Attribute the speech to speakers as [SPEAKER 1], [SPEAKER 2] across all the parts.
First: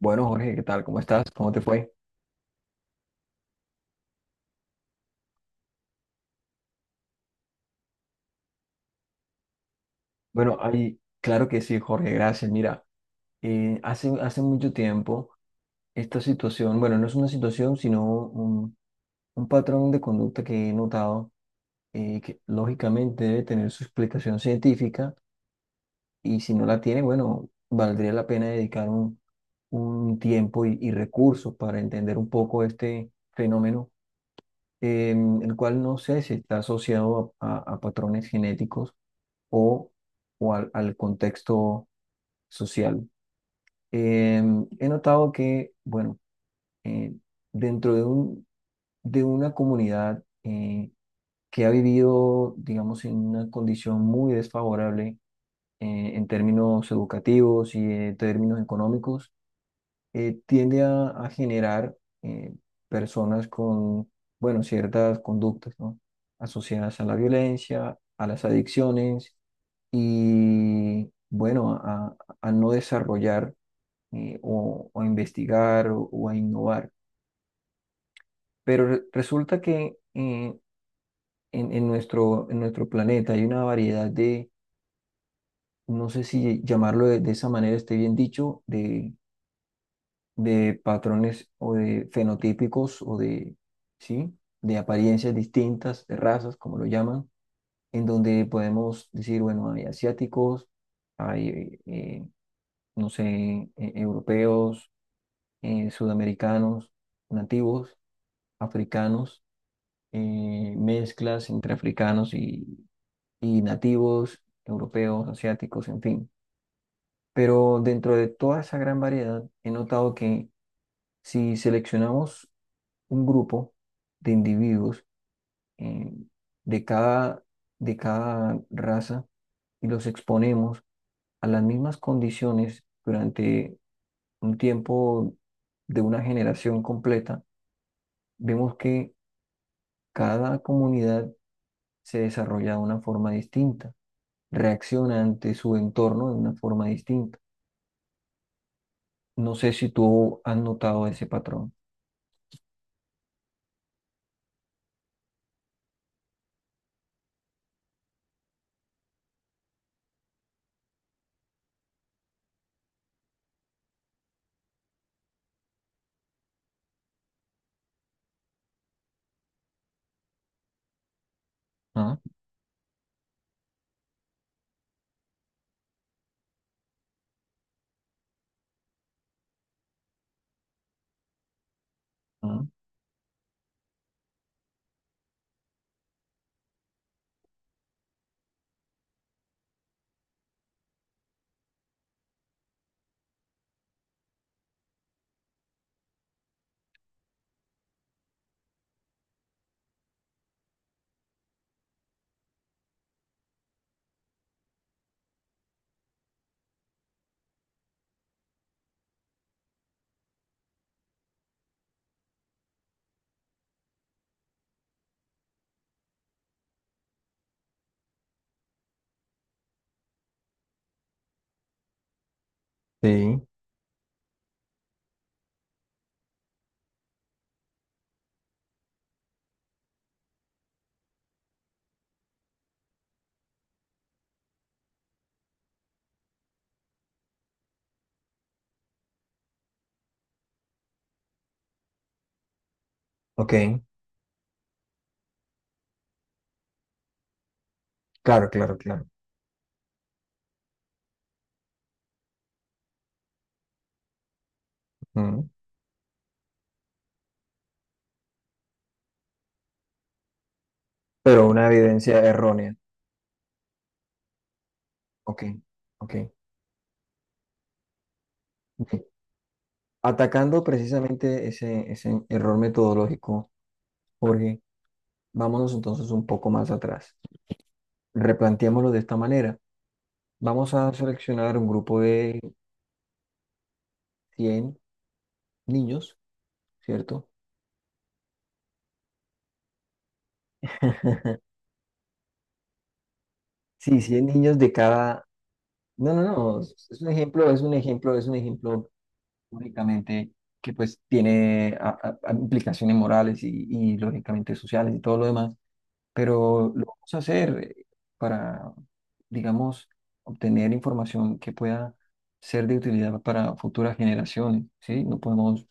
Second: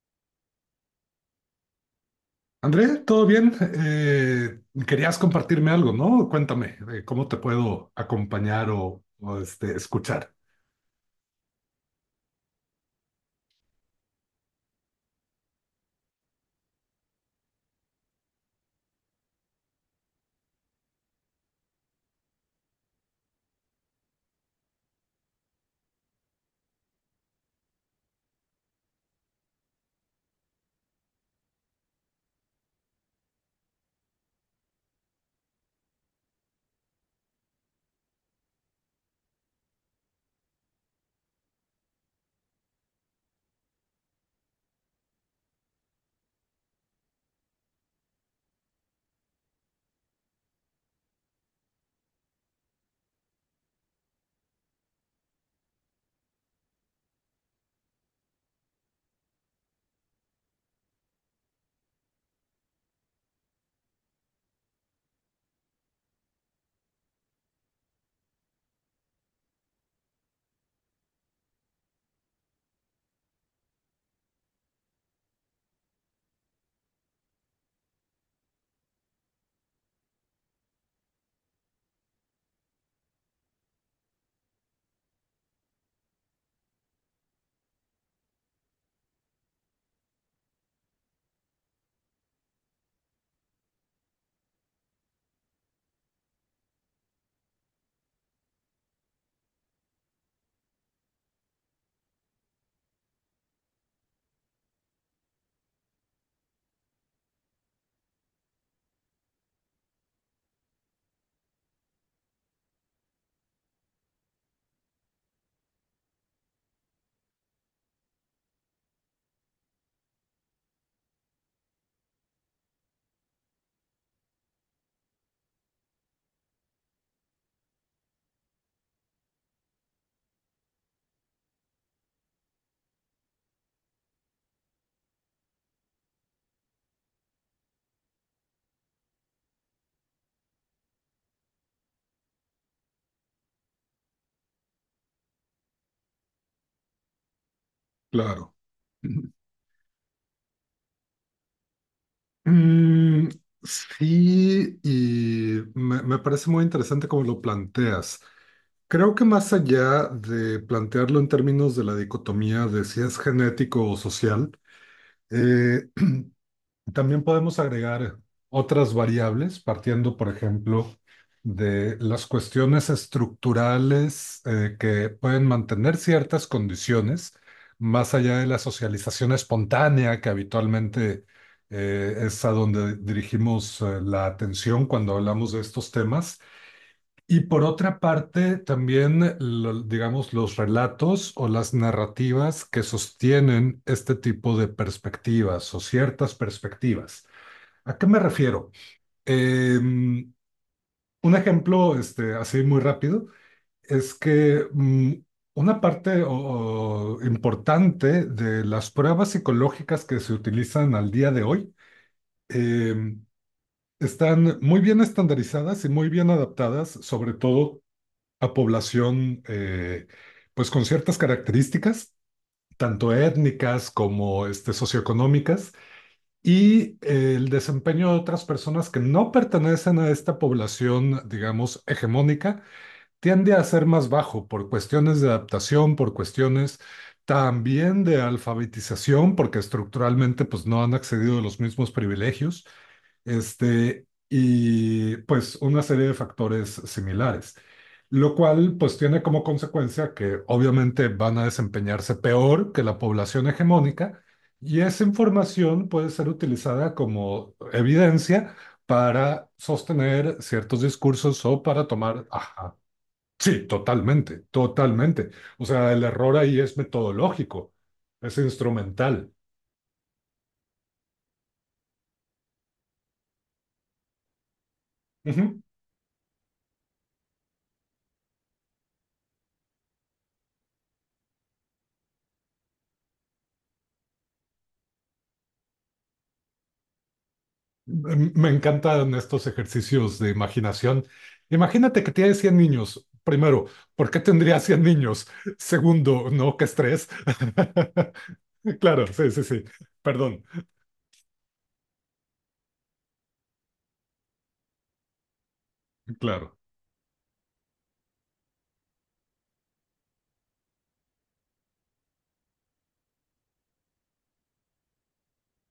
[SPEAKER 1] Bueno, Jorge, ¿qué tal? ¿Cómo estás? ¿Cómo te fue?
[SPEAKER 2] André, ¿todo bien? Querías compartirme algo, ¿no? Cuéntame, ¿cómo te puedo acompañar o, este, escuchar?
[SPEAKER 1] Bueno, ahí, claro que sí, Jorge, gracias. Mira, hace mucho tiempo esta situación. Bueno, no es una situación, sino un patrón de conducta que he notado, que lógicamente debe tener su explicación científica, y si no la tiene, bueno, valdría la pena dedicar un tiempo y recursos para entender un poco este fenómeno, el cual no sé si está asociado a patrones genéticos o, al contexto social. He notado que, bueno, eh, dentro de una comunidad, que ha vivido, digamos, en una condición muy desfavorable en términos educativos y en términos económicos, tiende a generar, eh, personas con, bueno, ciertas conductas, ¿no? Asociadas a la violencia, a las adicciones y, bueno, a no desarrollar, o a investigar o a innovar. Pero resulta que, en, en nuestro planeta hay una variedad de, no sé si llamarlo de esa manera esté bien dicho, de patrones o de fenotípicos o de, ¿sí?, de apariencias distintas, de razas, como lo llaman, en donde podemos decir, bueno, hay asiáticos, hay, no sé, europeos, sudamericanos, nativos, africanos, mezclas entre africanos y nativos, europeos, asiáticos, en fin. Pero dentro de toda esa gran variedad, he notado que si seleccionamos un grupo de individuos, eh, de cada, de cada raza y los exponemos a las mismas condiciones durante un tiempo de una generación completa, vemos que cada comunidad se desarrolla de una forma distinta, reacciona ante su entorno de una forma distinta.
[SPEAKER 2] Claro.
[SPEAKER 1] No sé si tú has notado ese patrón.
[SPEAKER 2] Mm, sí, y me parece muy interesante cómo lo planteas. Creo que más allá de plantearlo en términos de la dicotomía de si es genético o social, Eh, también podemos agregar otras variables, partiendo, por ejemplo, de
[SPEAKER 1] Ah,
[SPEAKER 2] las cuestiones estructurales que pueden mantener ciertas condiciones, más allá de la socialización espontánea, que habitualmente es a
[SPEAKER 1] ah,
[SPEAKER 2] donde dirigimos la atención cuando hablamos de estos temas. Y por otra parte, también, digamos, los relatos o las narrativas que sostienen este tipo de perspectivas o ciertas perspectivas. ¿A qué me refiero? Em, un ejemplo, este, así muy rápido, es que una parte o importante de las pruebas psicológicas que se utilizan al día de hoy em, están muy bien estandarizadas y muy bien adaptadas, sobre todo a población pues con ciertas características, tanto
[SPEAKER 1] sí,
[SPEAKER 2] étnicas como este, socioeconómicas, y el desempeño de otras personas que no pertenecen a esta población, digamos, hegemónica, tiende a ser más bajo por cuestiones de adaptación, por cuestiones también de alfabetización, porque estructuralmente pues no han accedido a los mismos privilegios.
[SPEAKER 1] ok,
[SPEAKER 2] Este, y pues una serie de factores similares, lo
[SPEAKER 1] claro,
[SPEAKER 2] cual
[SPEAKER 1] claro,
[SPEAKER 2] pues
[SPEAKER 1] claro.
[SPEAKER 2] tiene como consecuencia que obviamente van a desempeñarse peor que la población hegemónica y esa
[SPEAKER 1] Mm.
[SPEAKER 2] información puede ser utilizada como evidencia para sostener ciertos discursos
[SPEAKER 1] Pero
[SPEAKER 2] o
[SPEAKER 1] una
[SPEAKER 2] para
[SPEAKER 1] evidencia
[SPEAKER 2] tomar.
[SPEAKER 1] errónea.
[SPEAKER 2] Ajá, sí, totalmente, totalmente.
[SPEAKER 1] Ok,
[SPEAKER 2] O sea, el
[SPEAKER 1] ok.
[SPEAKER 2] error ahí es metodológico, es
[SPEAKER 1] Bien.
[SPEAKER 2] instrumental.
[SPEAKER 1] Atacando precisamente ese, ese error metodológico, Jorge,
[SPEAKER 2] Ujú.
[SPEAKER 1] vámonos entonces un poco más atrás. Replanteémoslo de esta manera. Vamos a seleccionar un grupo de 100 niños, ¿cierto?
[SPEAKER 2] Me encantan estos ejercicios de imaginación. Imagínate que tienes 100 niños. Primero,
[SPEAKER 1] Sí,
[SPEAKER 2] ¿por qué
[SPEAKER 1] 100 niños
[SPEAKER 2] tendrías
[SPEAKER 1] de
[SPEAKER 2] 100
[SPEAKER 1] cada...
[SPEAKER 2] niños?
[SPEAKER 1] No, no,
[SPEAKER 2] Segundo, no,
[SPEAKER 1] no,
[SPEAKER 2] qué
[SPEAKER 1] es un
[SPEAKER 2] estrés.
[SPEAKER 1] ejemplo, es un ejemplo, es un ejemplo
[SPEAKER 2] Claro, sí, sí, sí.
[SPEAKER 1] únicamente,
[SPEAKER 2] Perdón.
[SPEAKER 1] que pues tiene a implicaciones morales y lógicamente sociales y todo lo demás.
[SPEAKER 2] Claro.
[SPEAKER 1] Pero lo vamos a hacer para, digamos, obtener información que pueda ser de utilidad para futuras generaciones, ¿sí? No podemos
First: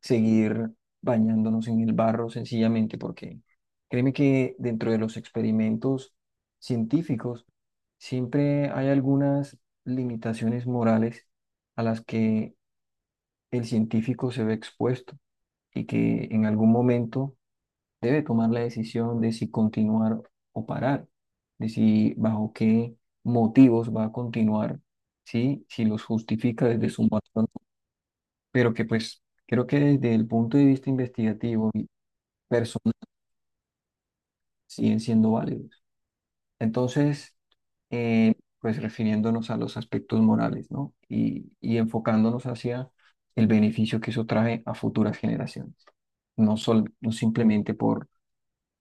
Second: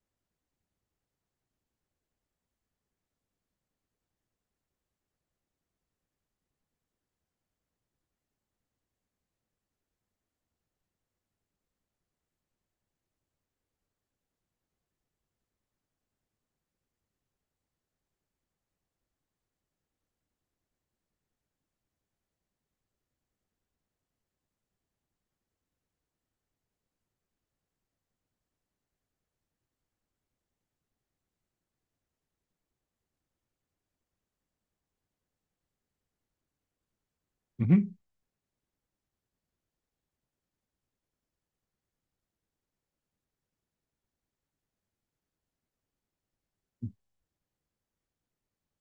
[SPEAKER 1] seguir bañándonos en el barro sencillamente porque, créeme que dentro de los experimentos científicos siempre hay algunas limitaciones morales a las que el científico se ve expuesto y que en algún momento debe tomar la decisión de si continuar o parar, de si bajo qué motivos va a continuar, ¿sí? Si los justifica desde su patrón, pero que, pues, creo que desde el punto de vista investigativo y personal siguen siendo válidos. Entonces,
[SPEAKER 2] Ujú.
[SPEAKER 1] eh, pues refiriéndonos a los aspectos morales, ¿no? Y enfocándonos hacia el beneficio que eso trae a futuras generaciones, no, no simplemente por,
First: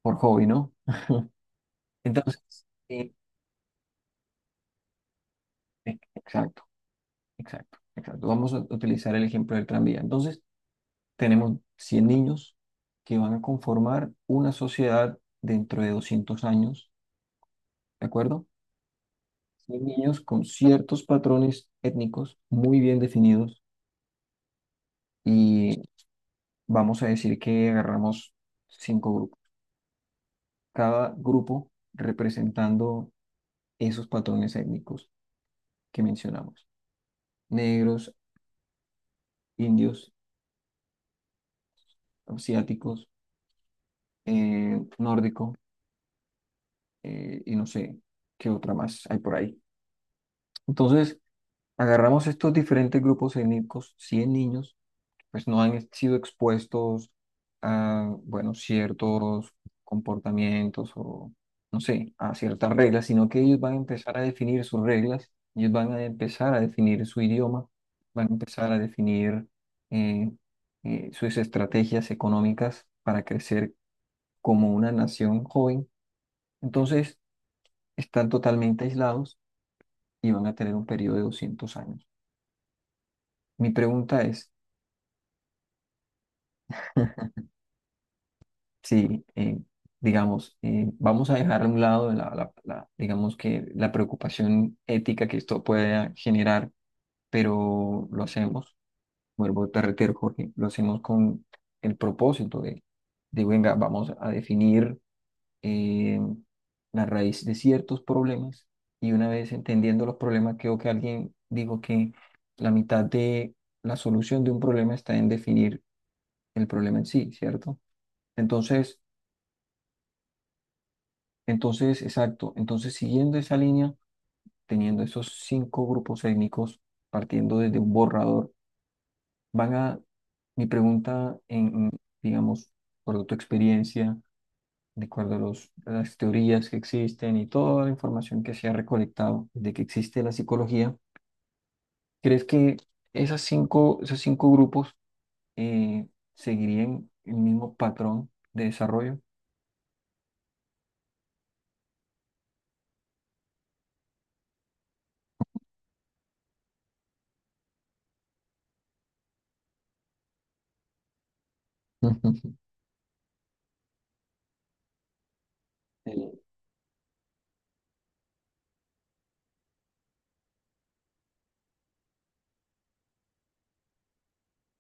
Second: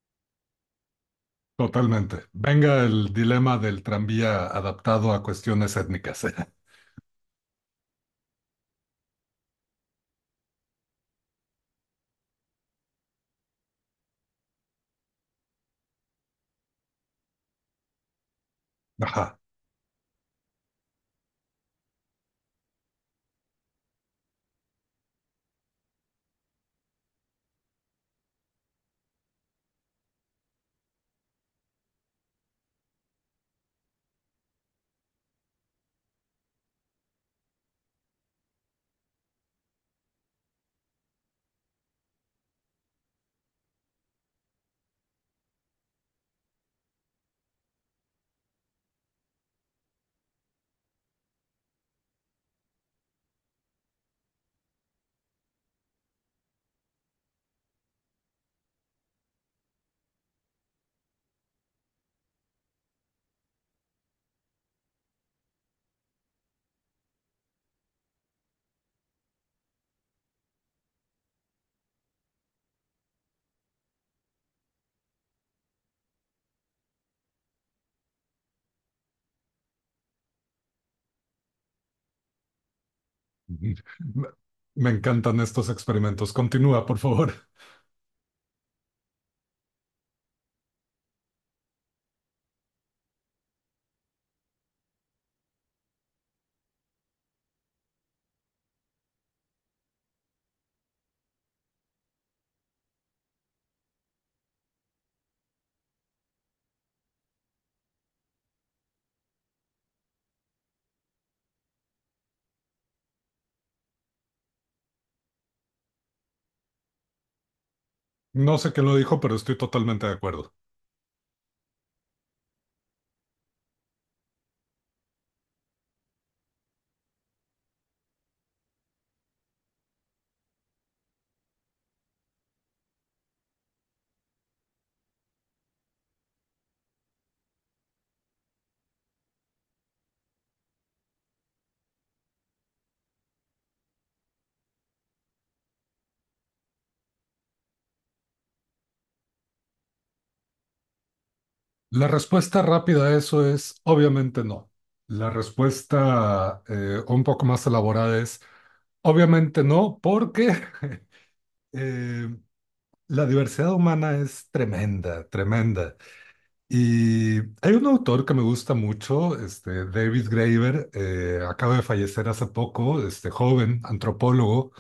[SPEAKER 1] por hobby, ¿no?
[SPEAKER 2] Totalmente.
[SPEAKER 1] Entonces,
[SPEAKER 2] Venga
[SPEAKER 1] eh,
[SPEAKER 2] el dilema del tranvía adaptado a cuestiones étnicas.
[SPEAKER 1] exacto. Exacto, exacto. Vamos a utilizar el ejemplo del tranvía. Entonces, tenemos 100 niños que van a conformar una sociedad dentro de 200 años, ¿de acuerdo?
[SPEAKER 2] Ajá.
[SPEAKER 1] 100 niños con ciertos patrones étnicos muy bien definidos, y vamos a decir que agarramos cinco grupos, cada grupo representando esos patrones étnicos que mencionamos. Negros, indios, asiáticos, nórdicos, y no sé qué otra más hay por ahí. Entonces, agarramos estos diferentes grupos étnicos, 100 niños, pues no han sido expuestos a, bueno, ciertos comportamientos o, no sé, a ciertas reglas, sino que ellos van a empezar a definir sus reglas, ellos van a empezar a definir su idioma, van a empezar a definir, eh, sus estrategias económicas para crecer como una nación joven. Entonces, están totalmente aislados y van a tener un periodo de 200 años. Mi
[SPEAKER 2] Ujú.
[SPEAKER 1] pregunta
[SPEAKER 2] Me
[SPEAKER 1] es,
[SPEAKER 2] me encantan estos experimentos. Continúa, por favor.
[SPEAKER 1] si, digamos, vamos a dejar a un lado digamos que la preocupación ética que esto pueda generar, pero lo hacemos, vuelvo a reitero, Jorge, lo hacemos con el propósito de venga, vamos a definir, eh, la raíz de ciertos problemas, y una vez entendiendo los problemas, creo que alguien dijo que la mitad de la solución de un problema está en definir el problema en sí, ¿cierto?
[SPEAKER 2] No sé quién lo
[SPEAKER 1] Entonces,
[SPEAKER 2] dijo, pero estoy totalmente de acuerdo.
[SPEAKER 1] entonces, exacto. Entonces, siguiendo esa línea, teniendo esos cinco grupos étnicos, partiendo desde un borrador, van a, mi pregunta en, digamos, por tu experiencia, de acuerdo a los- a las teorías que existen y toda la información que se ha recolectado desde que existe la psicología, ¿crees que esos cinco grupos, eh, seguirían el mismo patrón de desarrollo?
[SPEAKER 2] La respuesta rápida a eso es obviamente no. La respuesta un poco más elaborada es obviamente no, porque eh,
[SPEAKER 1] Ujú.
[SPEAKER 2] la diversidad humana es tremenda, tremenda.
[SPEAKER 1] Eh,
[SPEAKER 2] Y hay un autor que me gusta mucho, este, David Graeber, acaba de fallecer hace poco, este joven antropólogo,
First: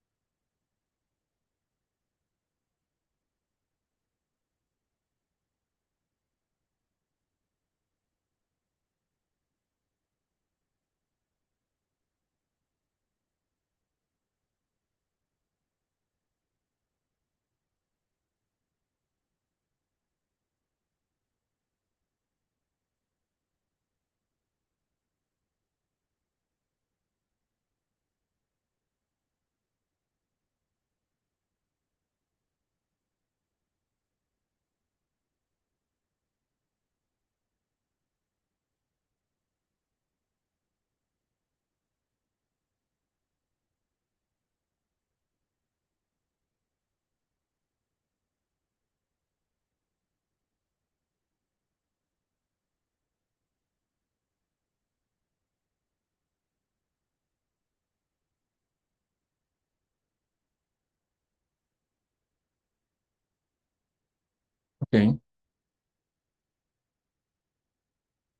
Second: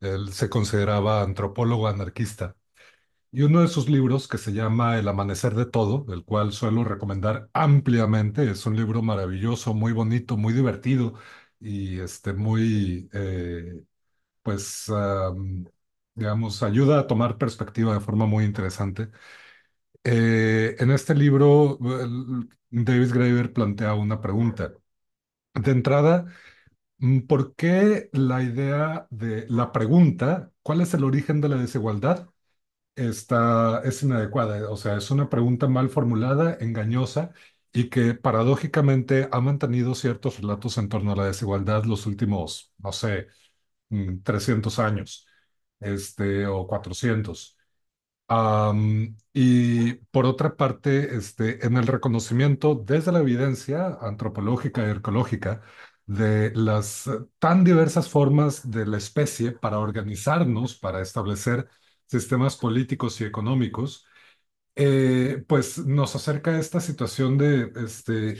[SPEAKER 2] él se consideraba antropólogo anarquista. Y uno de sus libros, que se llama El Amanecer de Todo, el cual suelo recomendar ampliamente, es un libro maravilloso, muy bonito, muy divertido y este, muy, pues, digamos, ayuda a tomar perspectiva de forma muy interesante. En este libro, Davis Graeber plantea una pregunta. De entrada, ¿por qué la idea de la pregunta, ¿cuál es el origen de la desigualdad?, está, es inadecuada? O sea, es una pregunta mal formulada, engañosa y que paradójicamente ha mantenido ciertos relatos en torno a la desigualdad los últimos, no sé, 300 años, este, o 400. Y por otra parte, este, en el reconocimiento desde la evidencia antropológica y arqueológica de las tan diversas formas de la especie para organizarnos, para establecer sistemas políticos y económicos,
[SPEAKER 1] Ok,
[SPEAKER 2] pues nos acerca a esta situación de, este,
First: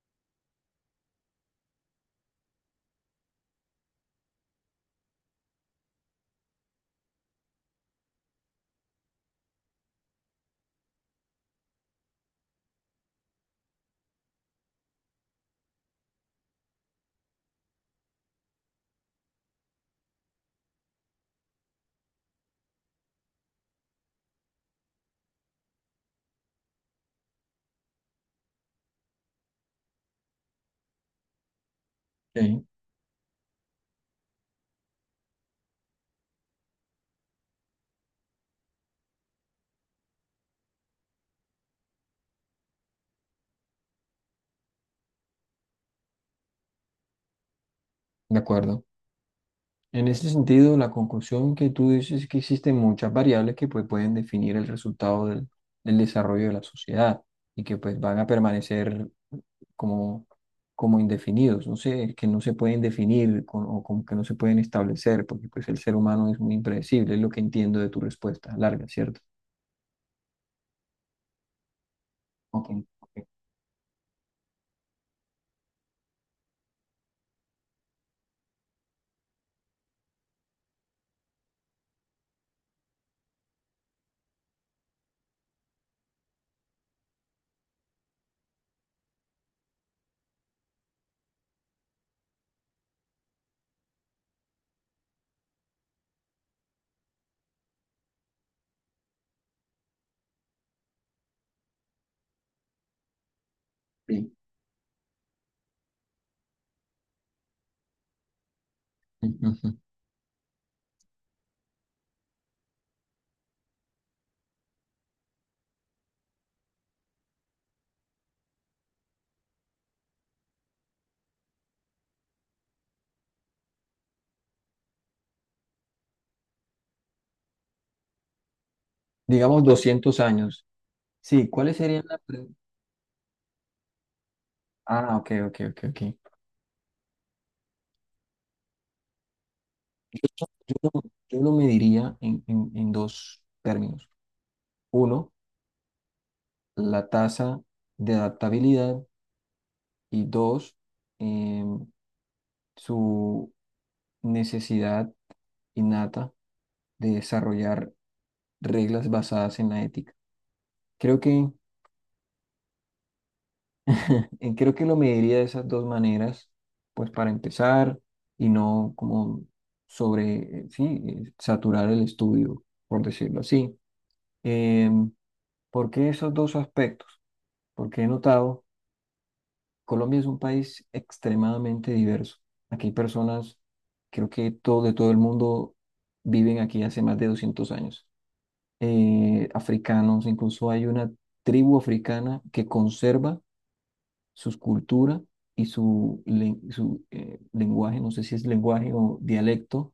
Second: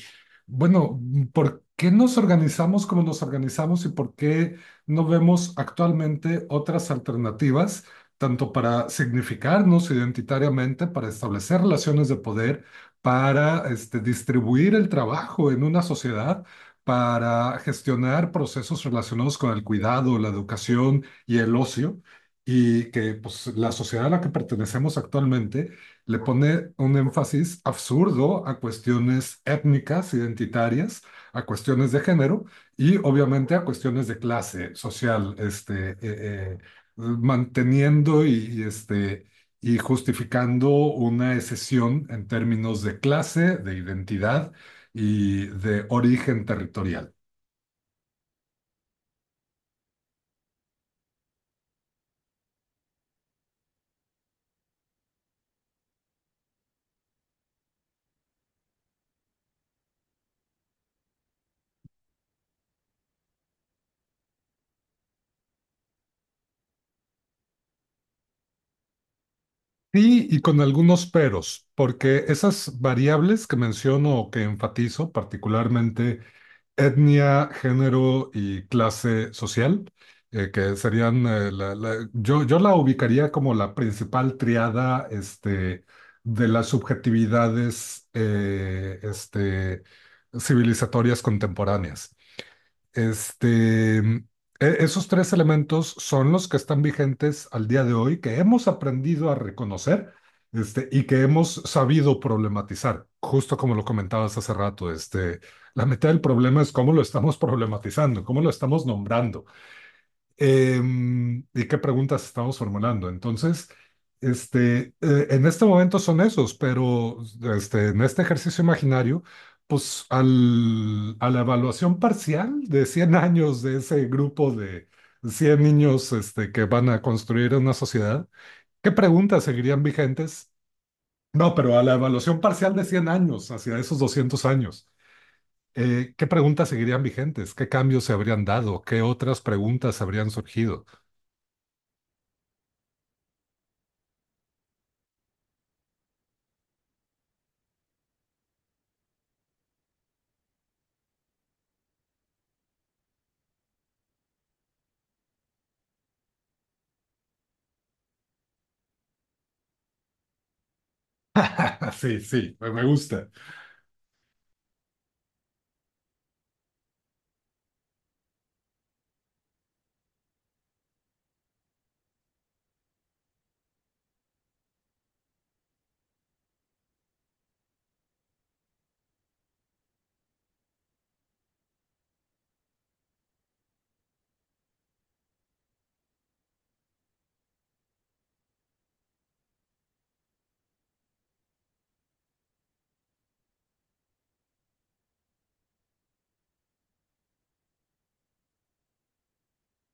[SPEAKER 2] bueno, ¿por qué nos organizamos como nos organizamos y por qué no vemos actualmente otras alternativas, tanto para significarnos identitariamente, para establecer relaciones de poder, para, este, distribuir el trabajo en una sociedad? Para gestionar procesos relacionados con el cuidado, la educación y el ocio, y que pues, la sociedad a la que pertenecemos actualmente le pone un énfasis absurdo a cuestiones étnicas, identitarias, a cuestiones de género
[SPEAKER 1] ok.
[SPEAKER 2] y obviamente a cuestiones de clase social, este, manteniendo y, este, y justificando una excesión en términos de clase, de identidad y de origen territorial.
[SPEAKER 1] De acuerdo. En ese sentido, la conclusión que tú dices es que existen muchas variables que, pues, pueden definir el resultado del, del desarrollo de la sociedad, y que, pues, van a permanecer como, como indefinidos, no sé, que no se pueden definir con- o como que no se pueden establecer, porque, pues, el ser humano es muy impredecible, es lo que entiendo de tu respuesta larga, ¿cierto?
[SPEAKER 2] Sí, y con algunos peros, porque
[SPEAKER 1] Ok,
[SPEAKER 2] esas
[SPEAKER 1] ok,
[SPEAKER 2] variables que menciono o que enfatizo, particularmente etnia, género y clase social, que serían, yo la ubicaría como la principal triada este, de las subjetividades este, civilizatorias contemporáneas. Este, esos tres elementos son los que están vigentes al día de hoy, que hemos aprendido a reconocer, este, y que hemos sabido problematizar, justo como lo
[SPEAKER 1] sí.
[SPEAKER 2] comentabas hace rato, este, la mitad del problema es cómo lo estamos problematizando, cómo lo estamos nombrando.
[SPEAKER 1] Ujú.
[SPEAKER 2] ¿Y qué preguntas estamos formulando? Entonces, este, en este momento son esos, pero este, en este ejercicio imaginario, pues a la evaluación parcial de 100 años de ese grupo de 100 niños este, que van a construir una sociedad, ¿qué preguntas
[SPEAKER 1] Digamos
[SPEAKER 2] seguirían
[SPEAKER 1] 200
[SPEAKER 2] vigentes?
[SPEAKER 1] años. Sí,
[SPEAKER 2] No,
[SPEAKER 1] ¿cuáles
[SPEAKER 2] pero a la
[SPEAKER 1] serían las...
[SPEAKER 2] evaluación parcial de 100 años, hacia esos 200 años.
[SPEAKER 1] Ah, ok, ok, ok, ok.
[SPEAKER 2] ¿Qué preguntas seguirían vigentes? ¿Qué cambios se habrían dado? ¿Qué otras preguntas
[SPEAKER 1] Yo,
[SPEAKER 2] habrían
[SPEAKER 1] no,
[SPEAKER 2] surgido?
[SPEAKER 1] yo lo mediría en, en dos términos. Uno, la tasa de adaptabilidad, y dos, em, su necesidad innata de desarrollar reglas basadas en la ética. Creo que,
[SPEAKER 2] Sí, sí, me gusta.
[SPEAKER 1] creo que lo mediría de esas dos maneras, pues para empezar, y no como sobre, sí, saturar el estudio, por decirlo así. Em, ¿Por qué esos dos aspectos? Porque he notado, Colombia es un país extremadamente diverso. Aquí hay personas, creo que todo, de todo el mundo, viven aquí hace más de 200 años. Africanos, incluso hay una tribu africana que conserva sus cultura y su lenguaje, no sé si es lenguaje o dialecto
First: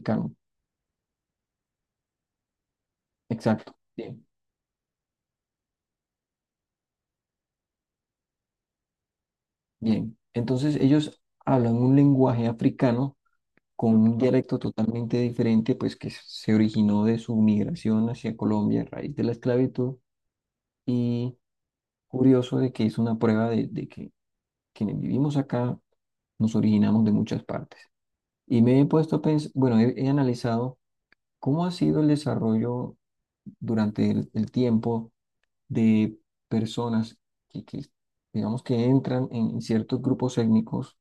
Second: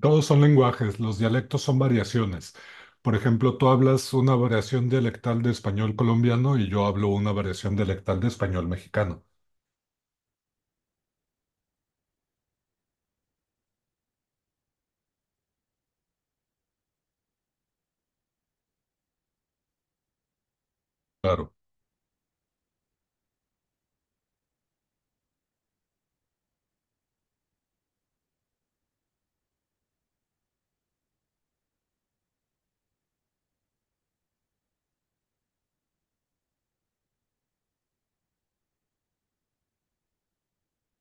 [SPEAKER 2] Todos son lenguajes, los dialectos son variaciones. Por ejemplo, tú
[SPEAKER 1] Exacto.
[SPEAKER 2] hablas
[SPEAKER 1] Bien,
[SPEAKER 2] una variación dialectal de español colombiano y yo hablo una variación dialectal de español mexicano.
[SPEAKER 1] bien. Entonces, ellos hablan un lenguaje africano con un dialecto totalmente diferente, pues que se originó de su migración hacia Colombia a raíz de la esclavitud. Y
[SPEAKER 2] Claro.
[SPEAKER 1] curioso de que es una prueba de que quienes vivimos acá nos originamos de muchas partes. Y me he puesto a pensar, bueno, he analizado cómo ha sido el desarrollo durante el tiempo de personas que, que, digamos, que entran en ciertos grupos étnicos,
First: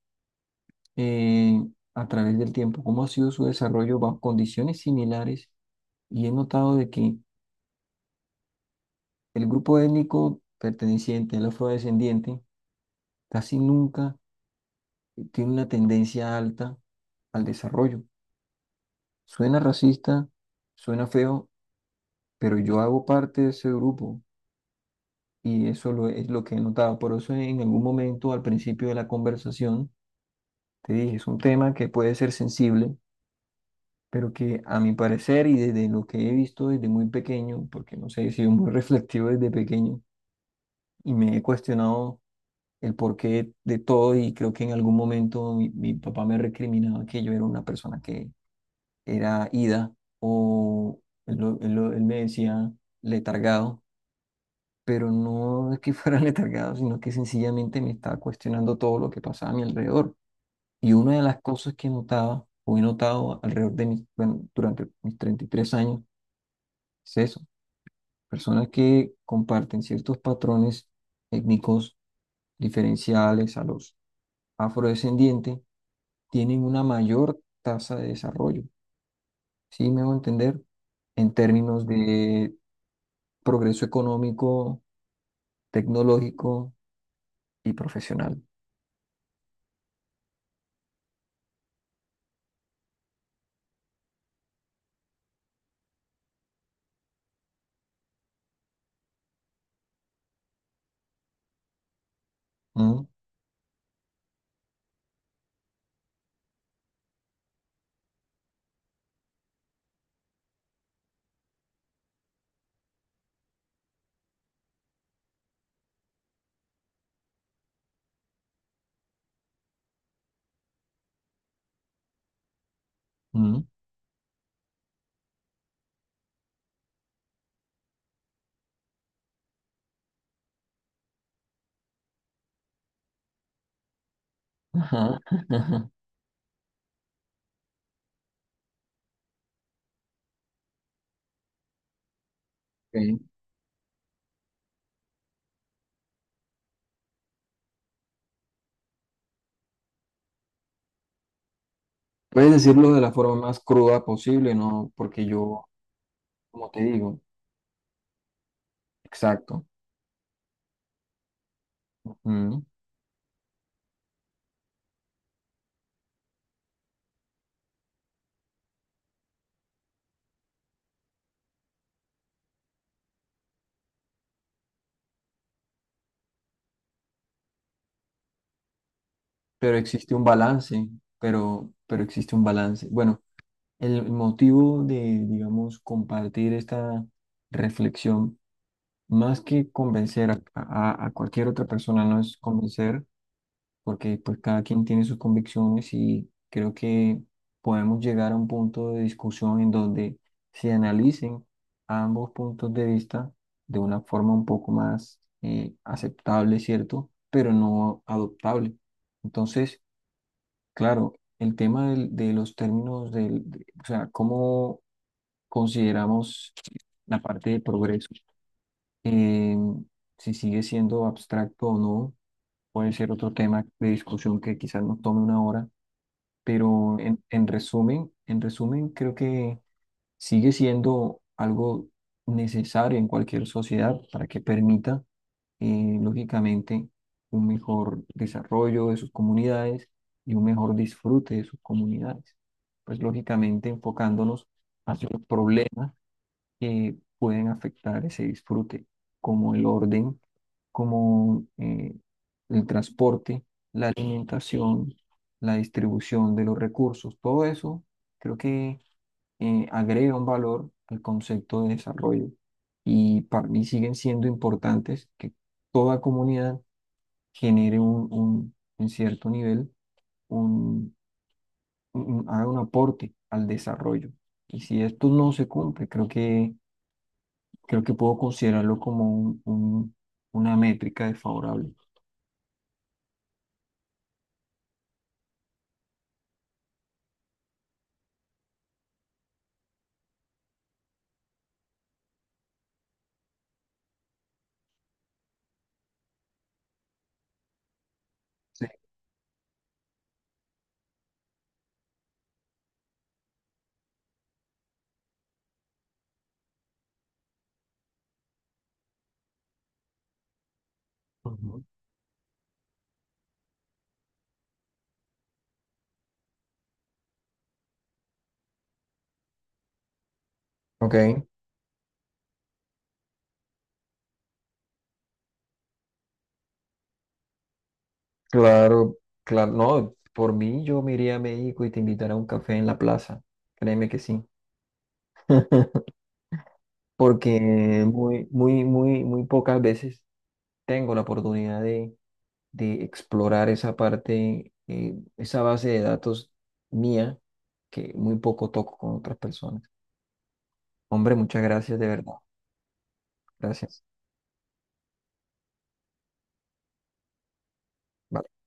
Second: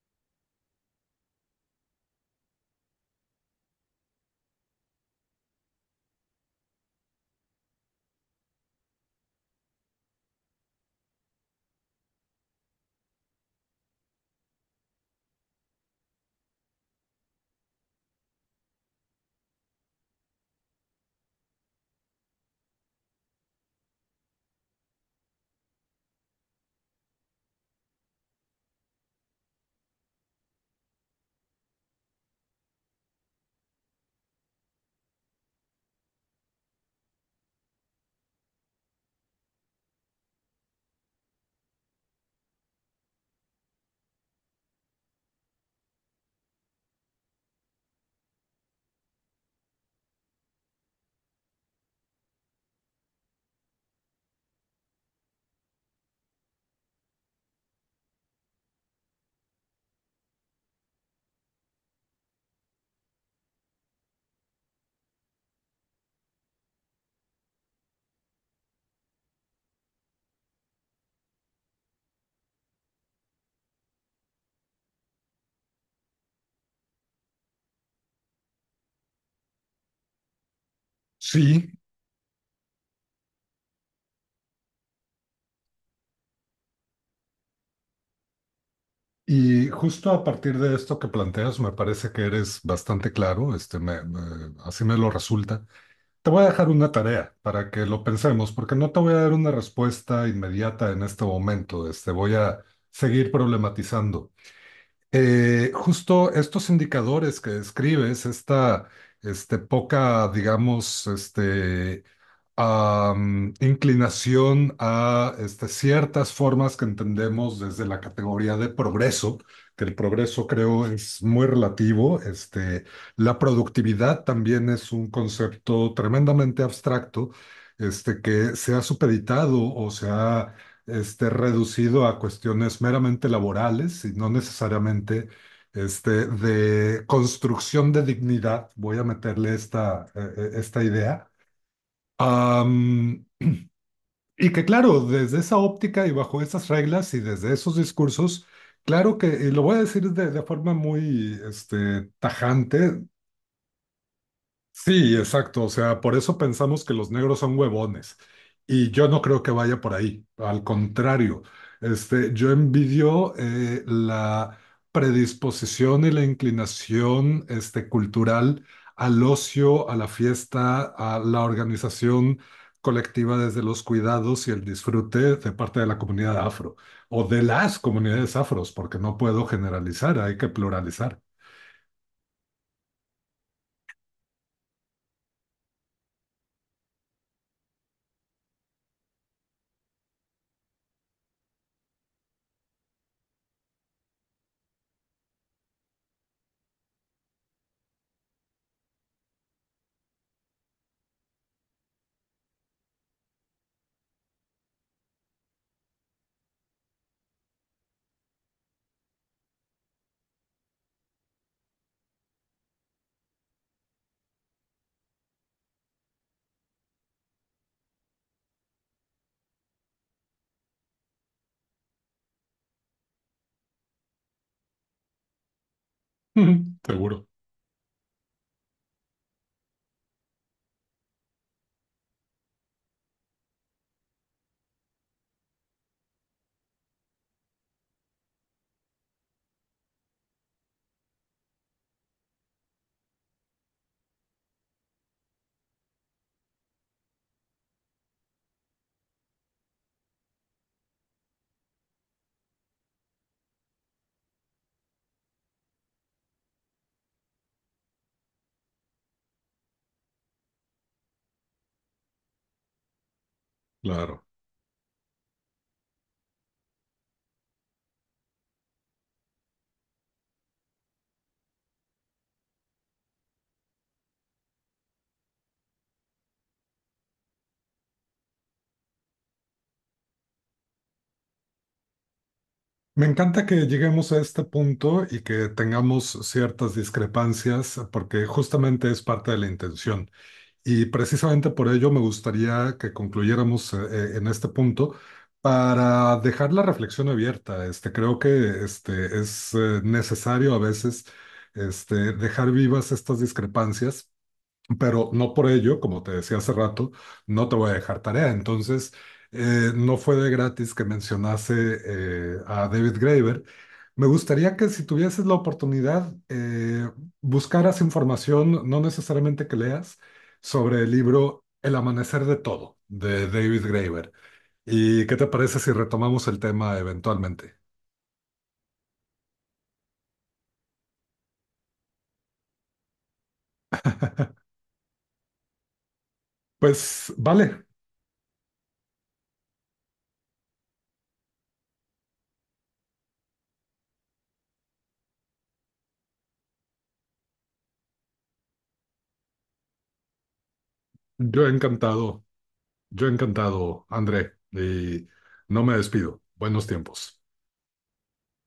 [SPEAKER 1] eh, a través del tiempo, cómo ha sido su desarrollo bajo condiciones similares, y he notado de que el grupo étnico perteneciente al afrodescendiente casi nunca tiene una tendencia alta al desarrollo. Suena racista, suena feo, pero yo hago parte de ese grupo y eso lo, es lo que he notado. Por eso, en algún momento, al principio de la conversación, te dije, es un tema que puede ser sensible, pero que a mi parecer y desde lo que he visto desde muy pequeño, porque no sé, he sido muy reflexivo desde pequeño y me he cuestionado el porqué de todo. Y creo que en algún momento mi papá me recriminaba que yo era una persona que era ida, o él, él me decía letargado, pero no es que fuera letargado, sino que sencillamente me estaba cuestionando todo lo que pasaba a mi alrededor. Y una de las cosas que notaba o he notado alrededor de mis, bueno, durante mis 33 años, es eso, personas que comparten ciertos patrones étnicos diferenciales a los afrodescendientes tienen una mayor tasa de desarrollo, ¿sí me hago entender? En
[SPEAKER 2] Sí,
[SPEAKER 1] términos de progreso económico, tecnológico y profesional.
[SPEAKER 2] y justo a partir de esto que planteas, me parece que eres bastante claro, este, así me lo resulta. Te voy a dejar una tarea para que lo pensemos, porque no te voy a dar una respuesta inmediata en este momento. Este, voy a
[SPEAKER 1] ¿Mm?
[SPEAKER 2] seguir problematizando justo estos indicadores que describes, esta este, poca, digamos, este, inclinación a este, ciertas formas que entendemos desde la categoría de progreso, que el progreso creo es muy relativo. Este, la
[SPEAKER 1] ¿Mm?
[SPEAKER 2] productividad también es un concepto tremendamente abstracto. Este, que se ha supeditado o se ha este, reducido a cuestiones meramente laborales y no
[SPEAKER 1] Ajá.
[SPEAKER 2] necesariamente este, de construcción de dignidad, voy a meterle esta idea.
[SPEAKER 1] Ok.
[SPEAKER 2] Am, y que claro, desde esa óptica y bajo esas reglas y desde esos discursos, claro que, y lo voy a decir de forma muy este,
[SPEAKER 1] Puedes decirlo de
[SPEAKER 2] tajante.
[SPEAKER 1] la forma más cruda posible, ¿no?
[SPEAKER 2] Sí,
[SPEAKER 1] Porque
[SPEAKER 2] exacto.
[SPEAKER 1] yo,
[SPEAKER 2] O sea, por eso
[SPEAKER 1] como te
[SPEAKER 2] pensamos que los
[SPEAKER 1] digo,
[SPEAKER 2] negros son huevones. Y yo no creo que
[SPEAKER 1] exacto.
[SPEAKER 2] vaya por ahí. Al contrario, este, yo
[SPEAKER 1] ¿Mm?
[SPEAKER 2] envidio la predisposición y la inclinación este, cultural al ocio, a la fiesta, a la organización colectiva desde los cuidados y el disfrute de parte de la comunidad afro o de las comunidades afros, porque no puedo
[SPEAKER 1] Pero existe
[SPEAKER 2] generalizar,
[SPEAKER 1] un
[SPEAKER 2] hay que
[SPEAKER 1] balance,
[SPEAKER 2] pluralizar.
[SPEAKER 1] pero existe un balance. Bueno, el motivo de, digamos, compartir esta reflexión, más que convencer a, a cualquier otra persona, no es convencer, porque, pues, cada quien tiene sus convicciones y creo que podemos llegar a un punto de discusión en donde se analicen ambos puntos de vista de una forma un poco más, aceptable, ¿cierto? Pero no adoptable. Entonces, claro, el tema de los términos o sea, cómo consideramos la parte de progreso, eh, si sigue siendo abstracto o no, puede ser otro tema de discusión que quizás nos tome una hora, pero,
[SPEAKER 2] Seguro,
[SPEAKER 1] en resumen, creo que sigue siendo algo necesario en cualquier sociedad para que permita, lógicamente, un mejor desarrollo de sus comunidades y un mejor disfrute de sus comunidades. Pues, lógicamente, enfocándonos hacia los problemas que pueden afectar ese disfrute, como el orden, como, el transporte, la alimentación, la distribución de los recursos, todo eso creo que, agrega un valor al concepto de desarrollo, y para mí siguen
[SPEAKER 2] claro.
[SPEAKER 1] siendo importantes que toda comunidad genere un, en cierto nivel, un, haga un aporte al desarrollo. Y si esto no se cumple, creo que puedo considerarlo como un, una métrica desfavorable.
[SPEAKER 2] Me encanta que lleguemos a este punto y que tengamos ciertas discrepancias, porque justamente es parte de la intención. Y precisamente por ello me gustaría que concluyéramos en este punto para dejar la reflexión abierta. Este, creo que
[SPEAKER 1] Sí.
[SPEAKER 2] este, es necesario a veces este, dejar vivas estas discrepancias pero no por ello, como te decía hace rato, no te voy a dejar tarea. Entonces, no fue de gratis que mencionase
[SPEAKER 1] Ujú.
[SPEAKER 2] a David Graeber. Me gustaría que si tuvieses la oportunidad, buscaras información, no necesariamente que leas, sobre el
[SPEAKER 1] Ok,
[SPEAKER 2] libro El amanecer de todo, de David Graeber. ¿Y qué te parece si retomamos el tema eventualmente?
[SPEAKER 1] claro, claro. No, por mí yo me iría a México y te invitaré a un café en la plaza. Créeme que sí.
[SPEAKER 2] Pues
[SPEAKER 1] Porque
[SPEAKER 2] vale,
[SPEAKER 1] muy, muy, muy, muy pocas veces tengo la oportunidad de explorar esa parte, esa base de datos mía, que muy poco toco con otras personas. Hombre, muchas
[SPEAKER 2] yo
[SPEAKER 1] gracias, de verdad.
[SPEAKER 2] encantado, yo
[SPEAKER 1] Gracias.
[SPEAKER 2] encantado, André, y no me despido. Buenos tiempos.
[SPEAKER 1] Vale.